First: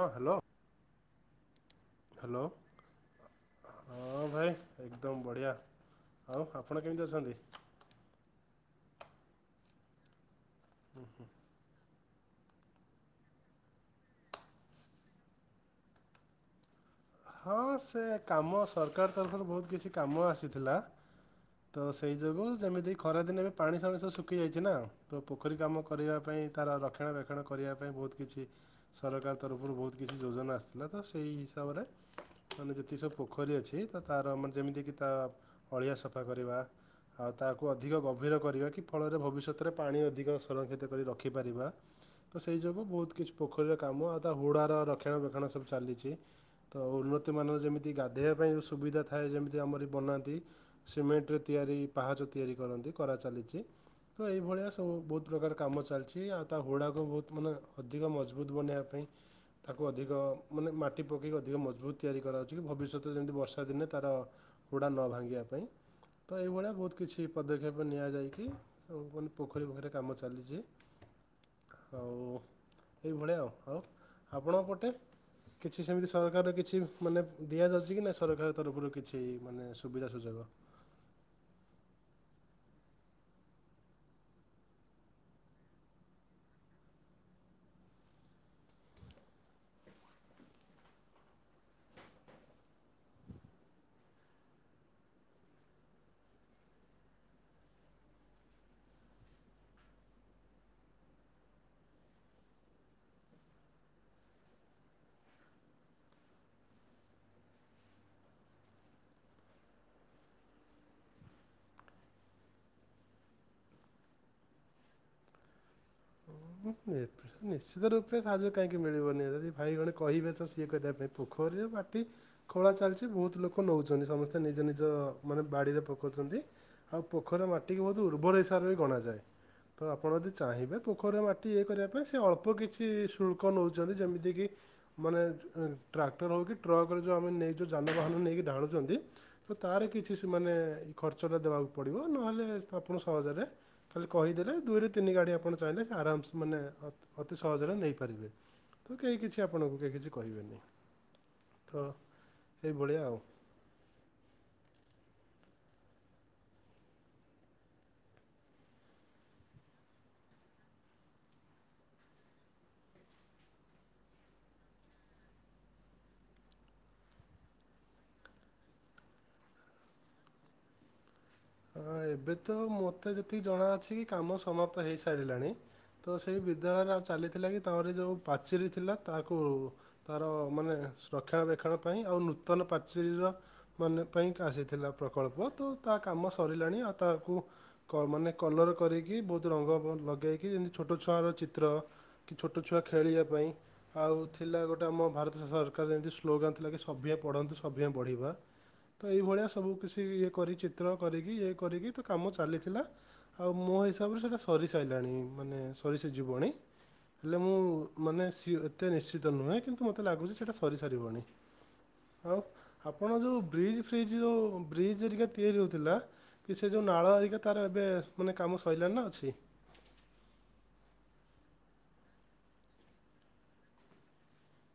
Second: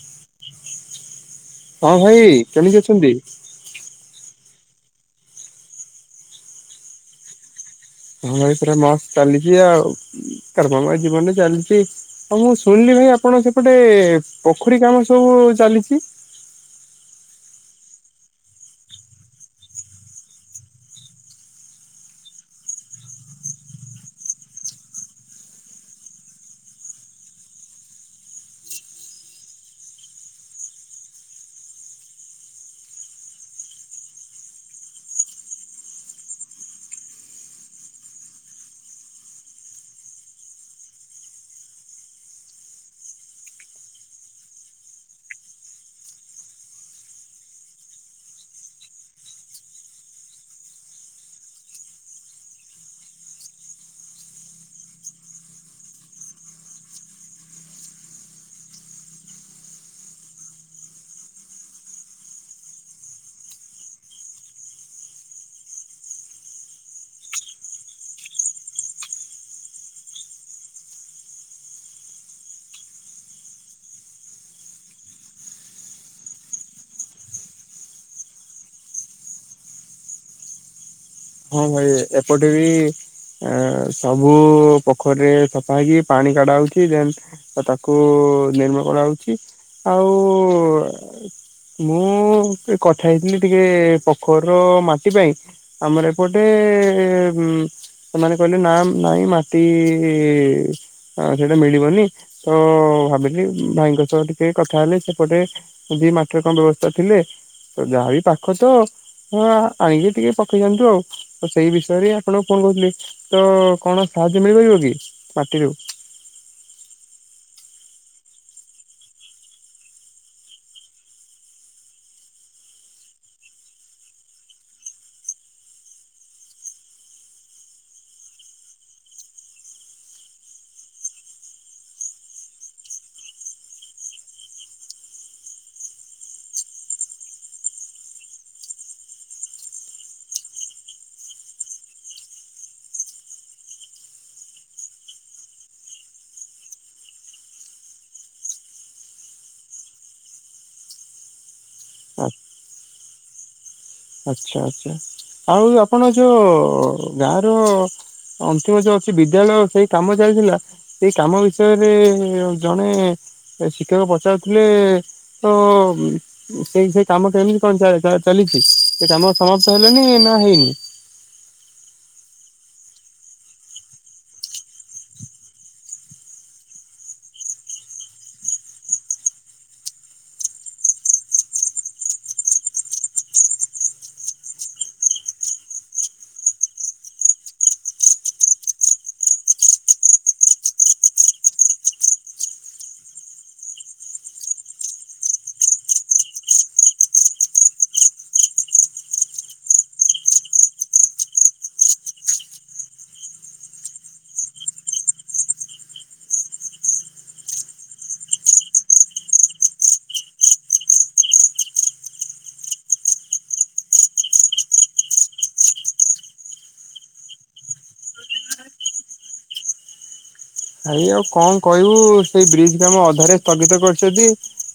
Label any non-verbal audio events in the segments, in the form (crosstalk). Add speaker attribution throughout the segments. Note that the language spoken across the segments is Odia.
Speaker 1: ହଁ ହ୍ୟାଲୋ।
Speaker 2: ହଁ ଭାଇ
Speaker 1: ହ୍ୟାଲୋ
Speaker 2: କେମିତି ଅଛନ୍ତି?
Speaker 1: ହଁ ଭାଇ ଏକଦମ୍ ବଢ଼ିଆ। ଆଉ ଆପଣ କେମିତି ଅଛନ୍ତି?
Speaker 2: ହଁ ଭାଇ ପୁରା ମସ୍ତ୍ ଚାଲିଚି ଆଉ (unintelligible) ଜିବନରେ ଚାଲିଚି। ଉ ମୁଁ ଶୁଣିଲି ଭାଇ ଆପଣଙ୍କ ସେପଟେ ପୋଖରୀ କାମ ସବୁ ଚାଲିଚି।
Speaker 1: ହଁ ସେ କାମ ସରକାର ତରଫରୁ ବହୁତ କିଛି କାମ ଆସିଥିଲା। ତ ସେଇ ଯୋଗୁଁ ଯେମିତି ଖରାଦିନେ ବି ପାଣି (unintelligible) ଶୁଖିଯାଇଚି ନା ତ ପୋଖରୀ କାମ କରିବା ପାଇଁ ତାର ରକ୍ଷଣଭେକ୍ଷଣ କରିବା ପାଇଁ ବହୁତ କିଛି ସରକାର ତରଫରୁ ବହୁତ କିଛି ଯୋଜନା ଆସିଥିଲା ତ ସେଇ ହିସାବରେ ମାନେ ଯେତିକି ସବୁ ପୋଖରୀ ଅଛି ତ ତାର ମାନେ ଯେମିତିକି ତା ଅଳିଆ ସଫା କରିବା ଆଉ ତାହାକୁ ଅଧିକ ଗଭୀର କରିବା କି ଫଳରେ ଭବିଷ୍ୟତରେ ପାଣି ଅଧିକ ସରକ୍ଷିତ କରି ରଖିପାରିବା ତ ସେଇ ଯୋଗୁ ବହୁତ କିଛି ପୋଖରୀର କାମ ଆଉ ତା ହୁଡ଼ାର ରକ୍ଷାଣଭେକ୍ଷଣ ସବୁ ଚାଲିଚି। ତ ଉନ୍ନତିମାନର ଯେମିତି ଗାଧେଇବା ପାଇଁ ସୁବିଧା ଥାଏ। ଯେମିତି ଆମରି ବନାନ୍ତି। ସିମେଣ୍ଟରେ ତିଆରି ପାହାଚ ତିଆରି କରନ୍ତି କରା ଚାଲିଚି। ତ ଏଇଭଳିଆ ସବୁ ବହୁତ ପ୍ରକାର କାମ ଚାଲିଚି। ଆଉ ତା ହୁଡ଼ାକୁ ବହୁତ ମାନେ ଅଧିକ ମଜବୁତ୍ ବନେଇବା ପାଇଁ ତାକୁ ଅଧିକ ମାନେ ମାଟି ପକେଇ ଅଧିକ ମଜବୁତ ତିଆରି କରାଯାଉଚି। କି ଭବିଷ୍ୟତରେ ଯେମିତି ବର୍ଷା ଦିନେ ତାର ହୁଡ଼ା ନ ଭାଙ୍ଗିବା ପାଇଁ ତ ଏଇଭଳିଆ ବୋହୁତ କିଛି ପଦକ୍ଷେପ ନିଆଯାଇକି ଆଉ ମୁଁ କହିନ୍ ପୋଖରୀ ପୋଖରୀରେ କାମ ଚାଲିଚି। ଆଉ ଏଇଭଳିଆ ଆଉ ଆଉ ଆପଣଙ୍କ ପଟେ କିଛି ସେମିତି ସରକାର କିଛି ମାନେ ଦିଆଯାଉଛି କି ନାଇ ସରକାର ତରଫରୁ କିଛି ମାନେ ସୁବିଧା ସୁଯୋଗ।
Speaker 2: ହଁ ଭାଇ ଏପଟେ ବି ଏଁ ସବୁ ପୋଖରୀରେ ସଫା ହେଇକି ପାଣି କାଡା ହୋଉଚି। ଦେନ୍ ଆଁ ତାକୁ (unintelligible) କରାହୋଉଚି। ଆଉ ମୁଁ ଟେ କଥା ହେଇଥିଲି ଟିକେ ପୋଖରୀର ମାଟି ପାଇଁ ଆମର ଏପଟେ ହୁଁ ସେମାନେ କହିଲେ ନା ନାଇଁ ମାଟି (unintelligible) ମିଳିବନି ତ ଭାବିଲି ଭାଇଙ୍କ ସହ ଟିକେ କଥା ହେଲେ ସେପଟେ (unintelligible) ମାଟିରେ କଣ ବ୍ୟବସ୍ଥା ଥିଲେ। (unintelligible) ଯାହା ବି ପାଖ ତ ହଁ ଆଣିକି ଟିକେ ପକେଇ ଯାଆନ୍ତୁ ଆଉ। ତ ସେଇ ବିଷୟରେ ଆପଣଙ୍କୁ ଫୋନ କରୁଥିଲି। ତ କଣ ସାହାଯ୍ୟ ମିଳିପାରିବ କି ମାଟିରୁ।
Speaker 1: (unintelligible) ନିଶ୍ଚିତ ରୂପେ ସାହାଯ୍ୟ କାହିଁକି ମିଳିବନି। ଯଦି ଭାଇଗଣେ କହିବେ ତ (unintelligible) ପୋଖରୀରୁ ମାଟି ଖୋଳା ଚାଲିଛି ବହୁତ ଲୋକ ନେଉଛନ୍ତି ସମସ୍ତେ ନିଜ ନିଜ ମାନେ ବାଡ଼ିରେ ପକାଉଛନ୍ତି। ଆଉ ପୋଖରୀ ମାଟିକୁ ବହୁତ ଉର୍ବର ହିସାବରେ ବି ଗଣାାଯାଏ ତ ଆପଣ ଯଦି ଚାହିଁବେ ପୋଖରୀ ମାଟି ଇଏ କରିବା ପାଇଁ ସେ ଅଳ୍ପ କିଛି ଶୁଳ୍କ ନେଉଛନ୍ତି ଯେମିତିକି ମାନେ ଟ୍ରାକ୍ଟର ହେଉ କି ଟ୍ରକରେ ଯେଉଁ ଆମେ ନେଇ ଯେଉଁ ଯାନବାହାନ ନେଇକି ଢାଳୁଛନ୍ତି ତ ତାର କିଛି ସେମାନେ ଖର୍ଚ୍ଚଟା ଦେବାକୁ ପଡ଼ିବ ନହେଲେ ଆପଣ ସହଜରେ ଖାଲି କହିଦେଲେ ଦୁଇରୁ ତିନି ଗାଡ଼ି ଆପଣ ଚାହିଁଲେ ଆରାମ ସେ ମାନେ ଅତି ସହଜରେ ନେଇପାରିବେ। ତ କେହି କିଛି ଆପଣଙ୍କୁ କେହି କିଛି କହିବେନି ତ ସେଇଭଳିଆ ଆଉ
Speaker 2: ଆଛା ଆଛା ଆଉ ଆପଣ ଯୋଉ ଗାଁ ର ଅନ୍ତିମ ଯୋଉ ଅଛି ବିଦ୍ୟାଳୟ ସେଇ କାମ ଚାଲିଥିଲା ସେଇ କାମ ବିଷୟରେ ଜଣେ ଶିକ୍ଷକ ପଚାରୁଥିଲେ ତ ସେଇ ସେଇ କାମଟ କେମିତି କଣ ଚାଲିଛି? ସେ କାମ ସମାପ୍ତ ହେଲେଣିି ନା ହେଇନି?
Speaker 1: ହଁ ଏବେ ତ ମତେ ଯେତିକି ଜଣାଅଛି କି କାମ ସମାପ୍ତ ହେଇ ସାରିଲାଣି ତ ସେଇ ବିଦ୍ୟାଳୟରେ ଆଉ ଚାଲିଥିଲା କି ତାରି ଯେଉଁ ପାଚେରୀ ଥିଲା ତାକୁ ତାର ମାନେ ରକ୍ଷଣାବେକ୍ଷଣ ପାଇଁ ଆଉ ନୂତନ ପାଚେରୀର ମାନେ ପାଇଁ ଆସିଥିଲା ପ୍ରକଳ୍ପ ତ ତା କାମ ସରିଲାଣି ଆଉ ତାକୁ ମାନେ କଲର୍ କରିକି ବହୁତ ରଙ୍ଗ ଲଗେଇକି ଯେମିତି ଛୋଟ ଛୁଆଁର ଚିତ୍ର କି ଛୋଟ ଛୁଆ ଖେଳିବା ପାଇଁ ଆଉ ଥିଲା ଗୋଟେ ଆମ ଭାରତ ସରକାର ଯେମିତି ସ୍ଲୋଗାନ ଥିଲା କି ସଭିଆ ପଢ଼ନ୍ତୁ ସଭିଆ ଵଢ଼ିବା ତ ଏଇଭଳିଆ ସବୁ କିଛି ଇଏ କରି ଚିତ୍ର କରିକି ଇଏ କରିକି ତ କାମ ଚାଲିଥିଲା ଆଉ ମୋ ହିସାବରେ ସେଇଟା ସରିସାରିଲାଣି ମାନେ ସରିଷି ଯିବଣି ହେଲେ ମୁଁ ମାନେ ସି ଏତେ ନିଶ୍ଚିତ ନୁହେଁ କିନ୍ତୁ ମୋତେ ଲାଗୁଛି ସେଇଟା ସରି ସାରିବନି। ଆଉ ଆପଣ ଯେଉଁ ବ୍ରିଜ୍ ଫ୍ରିଜ୍ ଯେଉଁ ବ୍ରିଜ୍ ଯରିକା ତିଆରି ହେଉଛି ଥିଲା କି ସେ ଯେଉଁ ନାଳ ଆରିକା ତାର ଏବେ ମାନେ କାମ ସରିଲାନି ନା ଅଛି?
Speaker 2: ଭାଇ ଆଉ କଣ କହିବୁ ସେଇ ବ୍ରିଜ କାମ ଅଧାରେ ସ୍ଥଗିତ କରିଛନ୍ତି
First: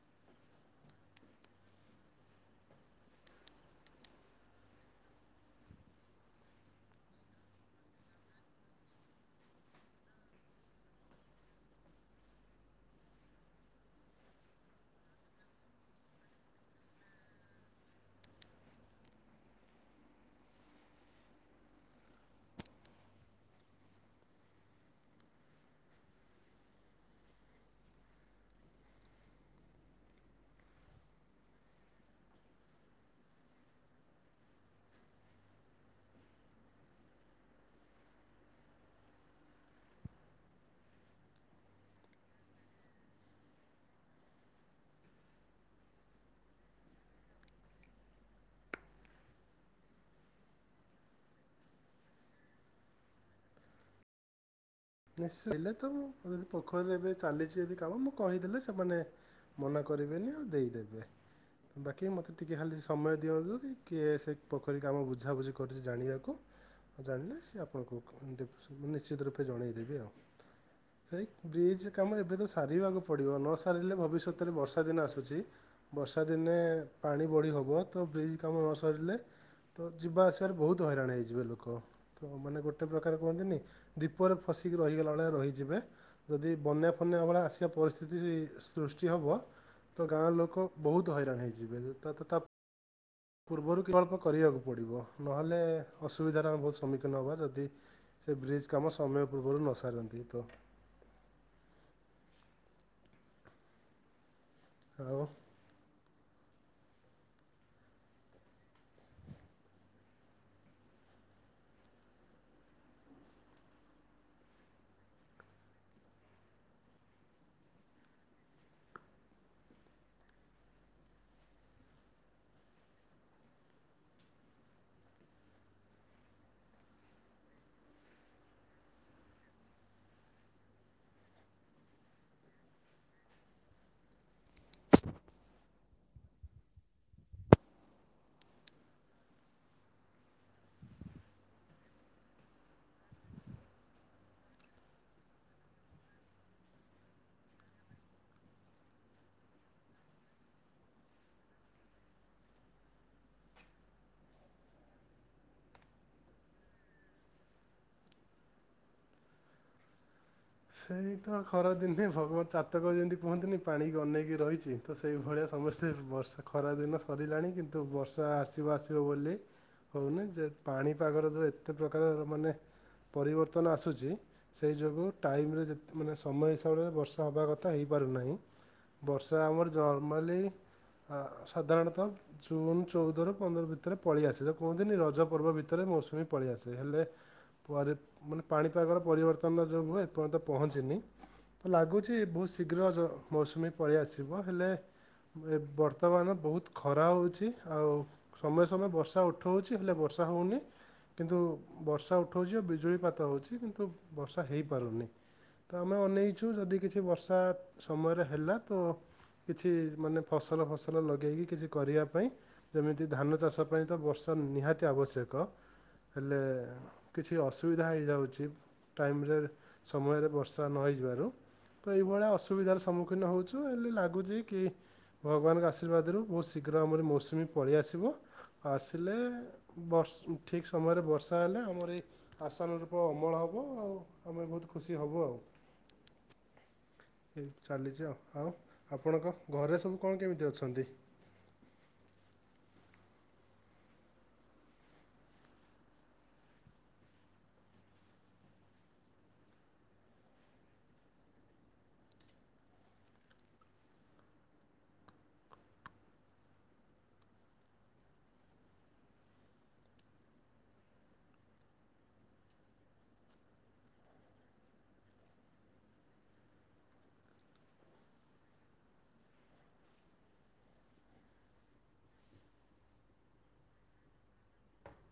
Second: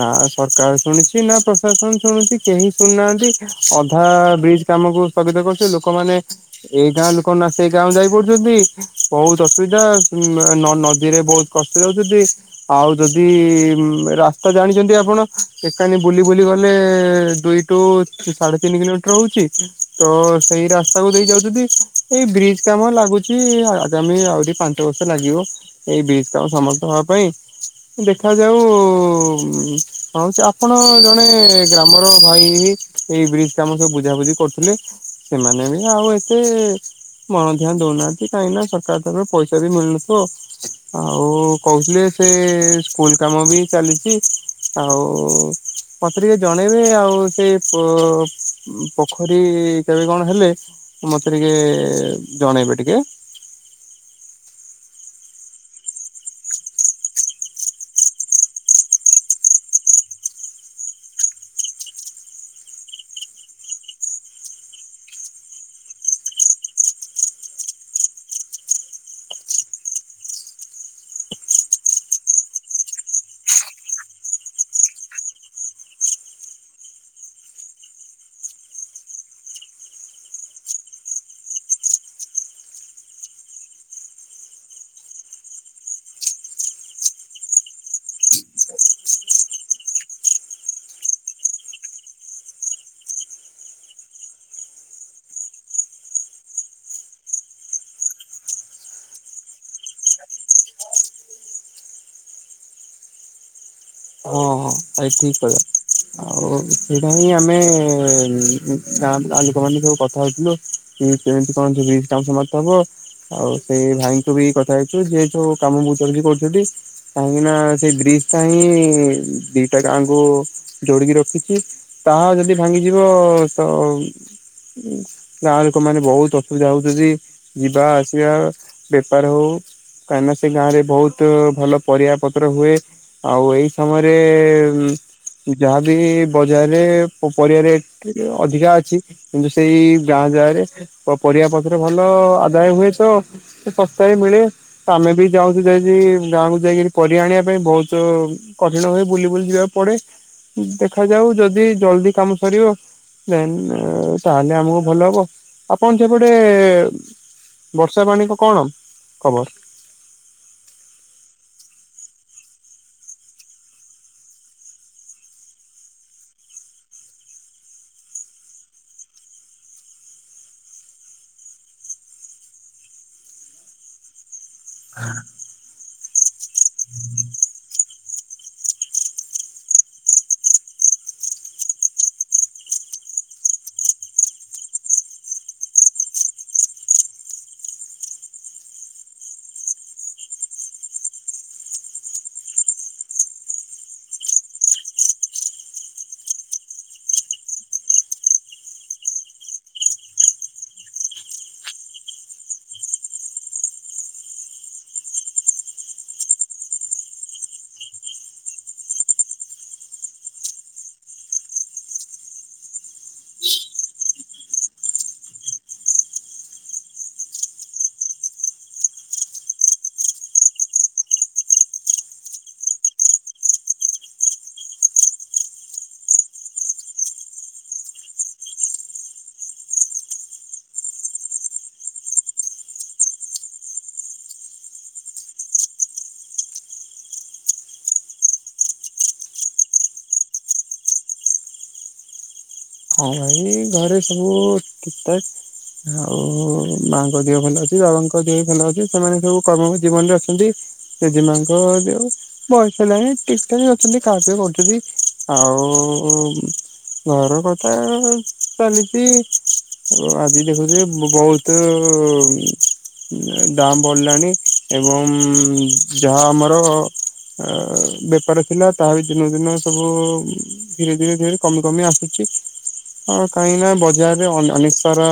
Speaker 2: ନା ସରକାର ଶୁଣିଛି ନା ପ୍ରଶାସନ ଶୁଣୁଛି କେହି ଶୁଣିୁନାହାନ୍ତି ଅଧା ବ୍ରିଜ କାମକୁ ସ୍ଥଗିତ କରୁଛି ଲୋକମାନେ ଏଇ ଗାଁ ଲୋକ ନା ସେ ଗାଁ ଯାଇପଡୁଛନ୍ତି ବହୁତ ଅସୁବିଧା ନଦୀରେ ବହୁତ କଷ୍ଟ ଯାଉଛନ୍ତିି ଆଉ ଯଦି ରାସ୍ତା ଜାଣିଛନ୍ତି ଆପଣ ଏକାନି ବୁଲି ବୁଲି ଗଲେ ଦୁଇ ଟୁ ସାଢେ ତିନି କିଲୋମିଟର ହଉଛି ତ ସେଇ ରାସ୍ତାକୁ ଦେଇ ଯାଉଛନ୍ତି। ଏଇ ବ୍ରିଜ କାମ ଲାଗୁଛି ଆଗାମୀ ଆହୁରି ପାଞ୍ଚ ବର୍ଷ ଲାଗିବ। ଏଇ ବ୍ରୀଜ୍ କଣ ସମର୍ଥ ହବା ପାଇଁ ଦେଖାଯାଉ କଣ ହଉଛି ଆପଣ ଜଣେ ଗ୍ରାମର ଭାଇ ହେଇ ଏଇ ବ୍ରିଜ କାମ ସବୁ ବୁଝାବୁଝି କରୁଥିଲେ ସେମାନେ ବି ଆଉ ଏତେ ମନ ଧ୍ୟାନ ଦଉନାହାନ୍ତି କାହିଁକି ନା ସରକାର ତରଫରେ ପଇସା ବି ମିଳୁନଥିବ ଆଉ କହୁଥିଲେ ସେ ସ୍କୁଲ କାମ ବି ଚାଲିଛି ଆଉ ମତେ ଟିକେ ଜଣେଇବେ ଆଉ ସେଇ ପୋଖରୀ ଟାବି କଣ ହେଲେ ମତେ ଟିକେ ଜଣେଇବେ ଟିକେ
Speaker 1: ହେଲେ ତ ମୁ ଯଦି ପୋଖରୀରେ ଏବେ ଚାଲିଛି ଯଦି କାମ ମୁଁ କହିଦେଲେ ସେମାନେ ମନା କରିବେନି ଆଉ ଦେଇଦେବେ। ବାକି ମୋତେ ଟିକିଏ ଖାଲି ସମୟ ଦିଅନ୍ତୁ କି କିଏ ସେ ପୋଖରୀ କାମ ବୁଝାବୁଝି କରୁଛି ଜାଣିବାକୁ ଜାଣିଲେ ସେ ଆପଣଙ୍କୁ ନିଶ୍ଚିତ ରୂପେ ଜଣେଇଦେବି ଆଉ ସେଇ ବ୍ରିଜ୍ କାମ ଏବେ ତ ସାରିବାକୁ ପଡ଼ିବ ନସାରିଲେ ଭବିଷ୍ୟତରେ ବର୍ଷା ଦିନ ଆସୁଛି ବର୍ଷା ଦିନେ ପାଣି ବଢ଼ି ହେବ ତ ବ୍ରିଜ୍ କାମ ନ ସରିଲେ ତ ଯିବା ଆସିବାରେ ବହୁତ ହଇରାଣ ହେଇଯିବେ ଲୋକ ତ ମାନେ ଗୋଟେ ପ୍ରକାର କୁହନ୍ତିନି ଦୀପରେ ଖସିକି ରହିଗଲାବେେଳେ ରହିଯିବେ ଯଦି ବନ୍ୟା ଫନ୍ୟା ଭଳିଆ ଆସିବା ପରିସ୍ଥିତି ସୃଷ୍ଟି ହେବ ତ ଗାଁ ଲୋକ ବହୁତ ହଇରାଣ ହେଇଯିବେ ତ ତା ତା ତା
Speaker 2: (inaudible)
Speaker 1: ପୂର୍ବରୁ କି ଅଳ୍ପ କରିବାକୁ ପଡ଼ିବ। ନହେଲେ ଅସୁବିଧାର ଆମେ ବହୁତ ସମ୍ମୁଖୀନ ହବା ଯଦି ସେ ବ୍ରିଜ୍ କାମ ସମୟ ପୂର୍ବୁରୁ ନ ସାରନ୍ତି ତ।
Speaker 2: ହଁ ହଁ ଭାଇ
Speaker 1: ଆଉ
Speaker 2: ଠିକ କହିଲ। ଆଉ ସେଇଟା ହିଁ ଆମେ ଏଁ ଗାଁ ଗାଁ (unintelligible) ମାନେ ସବୁ କଥା ହଉଥିଲୁ। କେମିତି କଣ ସେ ବ୍ରିଜ୍ ଟା ସମାପ୍ତ ହବ। ଆଉ ସେଇ ଭାଇ ଙ୍କୁ ବି କଥା ହେଇଛୁ ଯି ଯୋଉ କାମ ବହୁତ ଜଲଦି କରୁଛନ୍ତି। କାହିଁକି ନା ସେଇ ବ୍ରିଜ୍ ଟା ହିଁ ଟା ଗାଙ୍କୁୁ ଯୋଡିକି ରଖିଛି ତାହା ଯଦି ଭାଙ୍ଗିଯିବ ତ ହୁଁ ଗାଁ ଲୋକ ମାନେ ବହୁତ ଅସୁବିଧା ହଉଛନ୍ତି। ଯିବା ଆସିବା ବେପାର ହଉ କାହିଁକିନା ସେ ଗାଁ ରେ ବହୁତ ଭଲ ପରିବା ପତ୍ର ହୁଏ। ଆଉ ଏଇ ସମୟରେ ଯାହାବି ବଜାରରେ ପରିବା ରେଟ ଅଧିକା ଅଛି। କିନ୍ତୁ ସେଇ ଗାଁ ଯାଁରେ ପରିବା ପତ୍ର ଭଲ ଆଦାୟ ହୁଏ ତ ଶସ୍ତା ବି ମିଳେ। ଆମେ ବି ଯାଉଛୁ ଯାଇି ଗାଁକୁ ଯାଇକିରି ପର ଆଣିବା ପାଇଁ ବହୁତ କଠିନ ହୁଏ ବୁଲି ବୁଲି ଯିବାକୁ। ପଡେ ଦେଖାଯାଉ ଯଦି ଜଲଦି କାମ ସରିବ ଦେନ୍ ତାହେଲେ ଆମକୁ ଭଲ ହବ। ଆପଣ ସେପଟେ ବର୍ଷା ପାଣ କ କଣ ଖବର?
Speaker 1: ସେଇ ତ ଖରାଦିନ ନହିଁ ଭଗବଦ ଜାତକ ଯେମିତି କୁହନ୍ତିନି ପାଣିକ ଅନେଇକି ରହିଛି। ତ ସେଇଭଳିଆ ସମସ୍ତେ ବର୍ଷା ଖରାଦିନ ସରିଲାଣି କିନ୍ତୁ ବର୍ଷା ଆସିବ ଆସିବ ବୋଲି ହଉନି ଯେ ପାଣିପାଗର ଯେଉ ଏତେ ପ୍ରକାର ମାନେ ପରିବର୍ତ୍ତନ ଆସୁଛି ସେହି ଯୋଗୁଁ ଟାଇମରେ ଯେ ମାନେ ସମୟ ହିସାବରେ ବର୍ଷା ହେବା କଥା ହେଇପାରୁନାହିଁ। ବର୍ଷା ଆମର ନର୍ମାଲି ସାଧାରଣତଃ ଜୁନ ଚଉଦରୁ ପନ୍ଦର ଭିତରେ ପଳେଇଆସେ। ତ କୁହନ୍ତିନି ରଜ ପର୍ବ ଭିତରେ ମୌସୁମୀ ପଳେଇଆସେ। ହେଲେ ମାନେ ପାଣିପାଗର ପରିବର୍ତ୍ତନ ଯେଉଁ ହୁଏ ଏପର୍ଯ୍ୟନ୍ତ ପହଞ୍ଚିନି। ତ ଲାଗୁଛି ବହୁତ ଶୀଘ୍ର ମୌସୁମୀ ପଳେଇ ଆସିବ। ହେଲେ ଏ ବର୍ତ୍ତମାନ ବହୁତ ଖରା ହେଉଛି। ଆଉ ସମୟ ସମୟ ବର୍ଷା ଉଠଉଛି ହେଲେ ବର୍ଷା ହେଉନି। କିନ୍ତୁ ବର୍ଷା ଉଠାଉଛି ଆଉ ବିଜୁଳିପାତ ହେଉଛି କିନ୍ତୁ ବର୍ଷା ହେଇପାରୁନି। ତ ଆମେ ଅନେଇଛୁ ଯଦି କିଛି ବର୍ଷା ସମୟରେ ହେଲା ତ କିଛି ମାନେ ଫସଲ ଫସଲ ଲଗେଇକି କିଛି କରିବା ପାଇଁ ଯେମିତି ଧାନ ଚାଷ ପାଇଁ ତ ବର୍ଷ ନିହାତି ଆବଶ୍ୟକ। ହେଲେ କିଛି ଅସୁବିଧା ହେଇଯାଉଛି ଟାଇମ ରେ- ସମୟରେ ବର୍ଷା ନହଇଯିବାରୁ ତ ଏଇଭଳିଆ ଅସୁବିଧାର ସମ୍ମୁଖୀନ ହଉଛୁ ହେଲେ ଲାଗୁଛି କି ଭଗବାନଙ୍କ ଆଶୀର୍ବାଦରୁ ବହୁତ ଶୀଘ୍ର ଆମର ମୌସୁମୀ ପଳେଇଆସିବ। ଆସିଲେ ବର୍ଷ ଠିକ୍ ସମୟରେ ବର୍ଷା ହେଲେ ଆମର ଏଇ, ଆଶାନୁରୂପ ଅମଳ ହବ ଆଉ ଆମେ ବହୁତ ଖୁସି ହବୁ ଆଉ। ଏଇ ଚାଲିଛି ଆଉ, ଆଉ ଆପଣଙ୍କ ଘରେ ସବୁ କଣ କେମିତି ଅଛନ୍ତି?
Speaker 2: ହଁ ଭାଇ ଘରେ ସବୁ ଠିକଠାକ୍, ହଉ ମାଆଙ୍କ ଦେହ ଭଲ ଅଛି ବାବାଙ୍କ ଦେହ ବି ଭଲ ଅଛି ସେମାନେ ସବୁ କର୍ମମୟ ଜୀବନ ରେ ଅଛନ୍ତି। ଜେଜେମାଆଙ୍କ ଦେହ ବୟସ ହେଲାଣି ଠିକ୍ ଠାକ୍ ଅଛନ୍ତି ଖାଆ ପିଅ କରୁଛନ୍ତି। ଆଉ ଘର କଥା ଚାଲିଛି, ଆଉ ଆଜି ଦେଖୁଥିବେ ବହୁତ (unintelligible) ଦାମ୍ ବଢିଲାଣି ଏବଂ ଯାହା ଆମର ଅ ବେପାର ଥିଲା ତାହା ବି ଦିନକୁ ଦିନକୁ ସବୁ ଧୀରେ ଧୀରେ ଧୀରେ କମି କମି ଆସୁଛି ଅ କାହିଁକି ନା ବଜାରରେ ଅନ ଅନେକ ସାରା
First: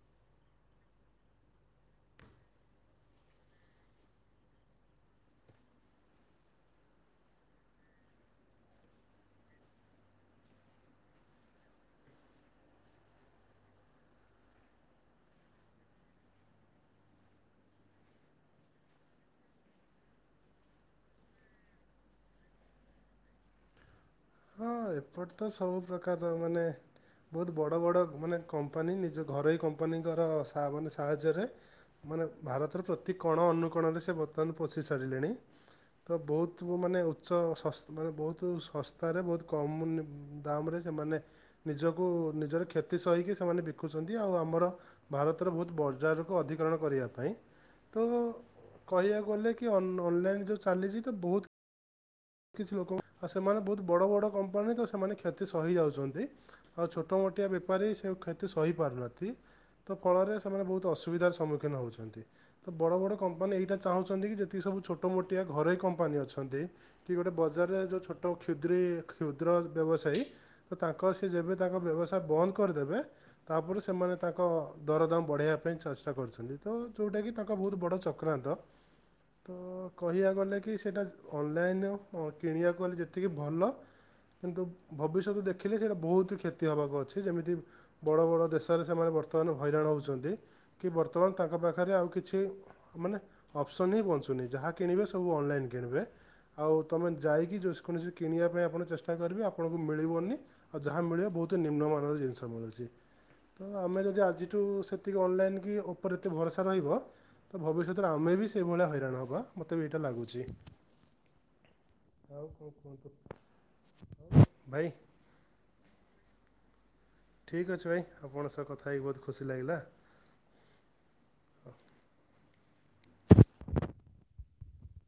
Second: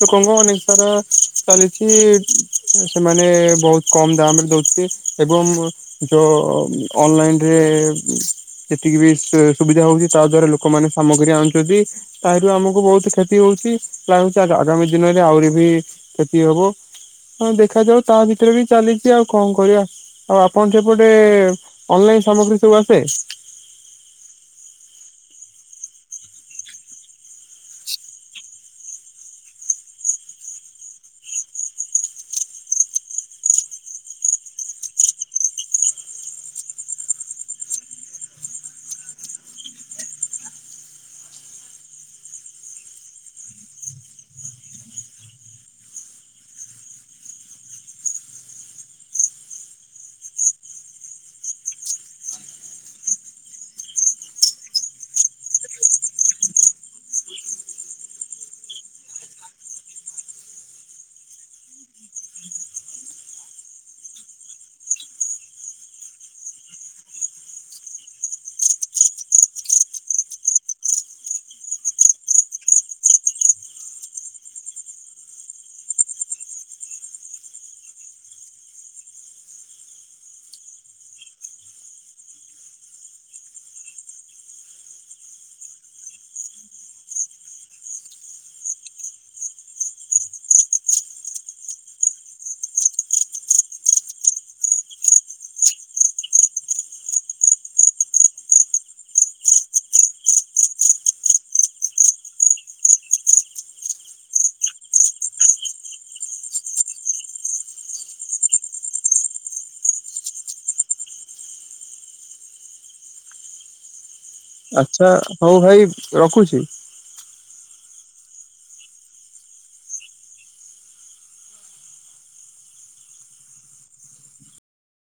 Speaker 2: ଲୋକଙ୍କ ଅନେକ ସାରା ଚାଲିଛି। ସେମାନେ ବହୁତ କମ ଦାମରେ ଦଉଛନ୍ତି ଏବଂ ଯଉ ଅନଲାଇନ ରେ ଯେତିକି ବି ସୁ ସୁବିଧା ହଉଛି ତା ଦ୍ଵାରା ଲୋକମାନେ ସାମଗ୍ରୀ ଆଣୁଛନ୍ତି। ତାହିରୁ ଆମକୁ ବହୁତ କ୍ଷତି ହଉଛି ଲାଗ ଚି ଆଗା ଆଗାମୀ ଦିନରେ ଆହୁରି ବି କ୍ଷତି ହବ। ହଁ ଦେଖାଯାଉ ତା ଭିତରେ ବି ଚାଲିଛି ଆଉ କଣ କରିବା! ଆଉ ଆପଣଙ୍କ ସେପଟେ ଅନଲାଇନ ସାମଗ୍ରୀ ସବୁ ଆସେ।
Speaker 1: ହଁ ଏପଟେ ତ ସବୁ ପ୍ରକାରର ମାନେ ବହୁତ ବଡ଼ ବଡ଼ ମାନେ କମ୍ପାନୀ ନିଜ ଘରୋଇ କମ୍ପାନୀଙ୍କର ସା ମାନେ ସାହାଯ୍ୟରେ ମାନେ ଭାରତର ପ୍ରତି କୋଣ ଅନୁକୋଣରେ ସେ ବର୍ତ୍ତମାନ ପଶି ସାରିଲେଣି। ତ ବହୁତ ମାନେ ଉଚ୍ଚ ଶଶ୍ ମାନେ ବହୁତ ଶଶ୍ ତାରେ ବହୁତ କମ୍ ନେ ଦାମରେ ସେମାନେ ନିଜକୁ ନିଜର କ୍ଷତି ସହିକି ସେମାନେ ବିକୁଛନ୍ତି ଆଉ ଆମର ଭାରତର ବହୁତ ବର୍ଜାରକୁ ଅଧିକରଣ କରିବା ପାଇଁ। ତ କହିବାକୁ ଗଲେ କି ଅନ୍ ଅନଲାଇନ୍ ଯୋଉ ଚାଲିଛି ତ ବହୁତ କିଛି ଲୋକ ଆ ସେମାନେ ବହୁତ ବଡ ବଡ କମ୍ପାନୀ ତ ସେମାନେ କ୍ଷତି ସହିଯାଉଛନ୍ତି। ହଁ ଛୋଟ ମୋଟିଆ ବେପାରୀ ସେ କ୍ଷତି ସହି ପାରୁନାନ୍ତି। ତ ଫଳରେ ସେମାନେ ବହୁତ ଅସୁବିଧାର ସମ୍ମୁଖୀନ ହଉଛନ୍ତି। ତ ବଡ଼ ବଡ଼ କମ୍ପାନୀ ଏଇଟା ଚାହୁଁଛନ୍ତି କି ଯେତିକି ସବୁ ଛୋଟମୋଟିଆ ଘରୋଇ କମ୍ପାନୀ ଅଛନ୍ତି କି ଗୋଟେ ବଜାରରେ ଯୋଉ ଛୋଟ କ୍ଷୁଦ୍ରି କ୍ଷୁଦ୍ର ବ୍ୟବସାୟୀ ତ ତାଙ୍କର ସେ ଯେବେ ତାଙ୍କ ବ୍ୟବସାୟ ବନ୍ଦ କରିଦେବେ। ତାପରେ ସେମାନେ ତାଙ୍କ ଦରଦାମ ବଢ଼େଇବା ପାଇଁ ଚେଷ୍ଟା କରୁଛନ୍ତି ତ ଯୋଉଟାକି ତାଙ୍କ ବହୁତ ବଡ଼ ଚ କ୍ରାନ୍ତ ତ କହିବାକୁ ଗଲେ କି ସେଇଟା ଅନଲାଇନ ଅହ କିଣିବାକୁ ଗଲେ ଯେତି ଯେତିକି ଭଲ କିନ୍ତୁ ଭବିଷ୍ୟତ ଦେଖିଲେ ସେଇଟା ବହୁତ କ୍ଷତି ହବାକୁ ଅଛି ଯେମିତି ବଡ଼ ବଡ଼ ଦେଶରେ ସେମାନେ ବର୍ତ୍ତମାନ ହଇରାଣ ହଉଛନ୍ତି କି ବର୍ତ୍ତମାନ ତାଙ୍କ ପାଖରେ ଆଉ କିଛି ମାନେ ଅପସନ ହିଁ ବଞ୍ଚୁନି ଯାହା କିଣିବେ ସବୁ ଅନଲାଇନ କିଣିବେ। ଆଉ ତମେ ଯାଇକି ଯେସକୌଣସି କିଣିବା ପାଇଁ ଆପଣ ଚେଷ୍ଟା କରିବେ ଆପଣଙ୍କୁ ମିଳିବନି। ଆଉ ଯାହା ମିଳିବ ବହୁତ ନିମ୍ନମାନର ଜିନିଷ ମିଳୁଛି। ତ ଆମେ ଯଦି ଆଜିଠୁ ସେତିକି ଅନଲାଇନ୍ କି ଉପର ଏତେ ଭରସା ରହିବ। ତ ଭବିଷ୍ୟତରେ ଆମେ ବି ସେଇଭଳିଆ ହଇରାଣ ହବା ମୋତେ ବି ଏଇଟା ଲାଗୁଛି। ଆଉ କଣ କୁହନ୍ତୁ।
Speaker 2: ଆଚ୍ଛା ହଉ ଭାଇ ରଖୁଛି।
Speaker 1: ଠିକ୍ ଅଛି ଭାଇ ଆପଣଙ୍କ ସହ କଥା ହେଇକି ବହୁତ ଖୁସି ଲାଗିଲା।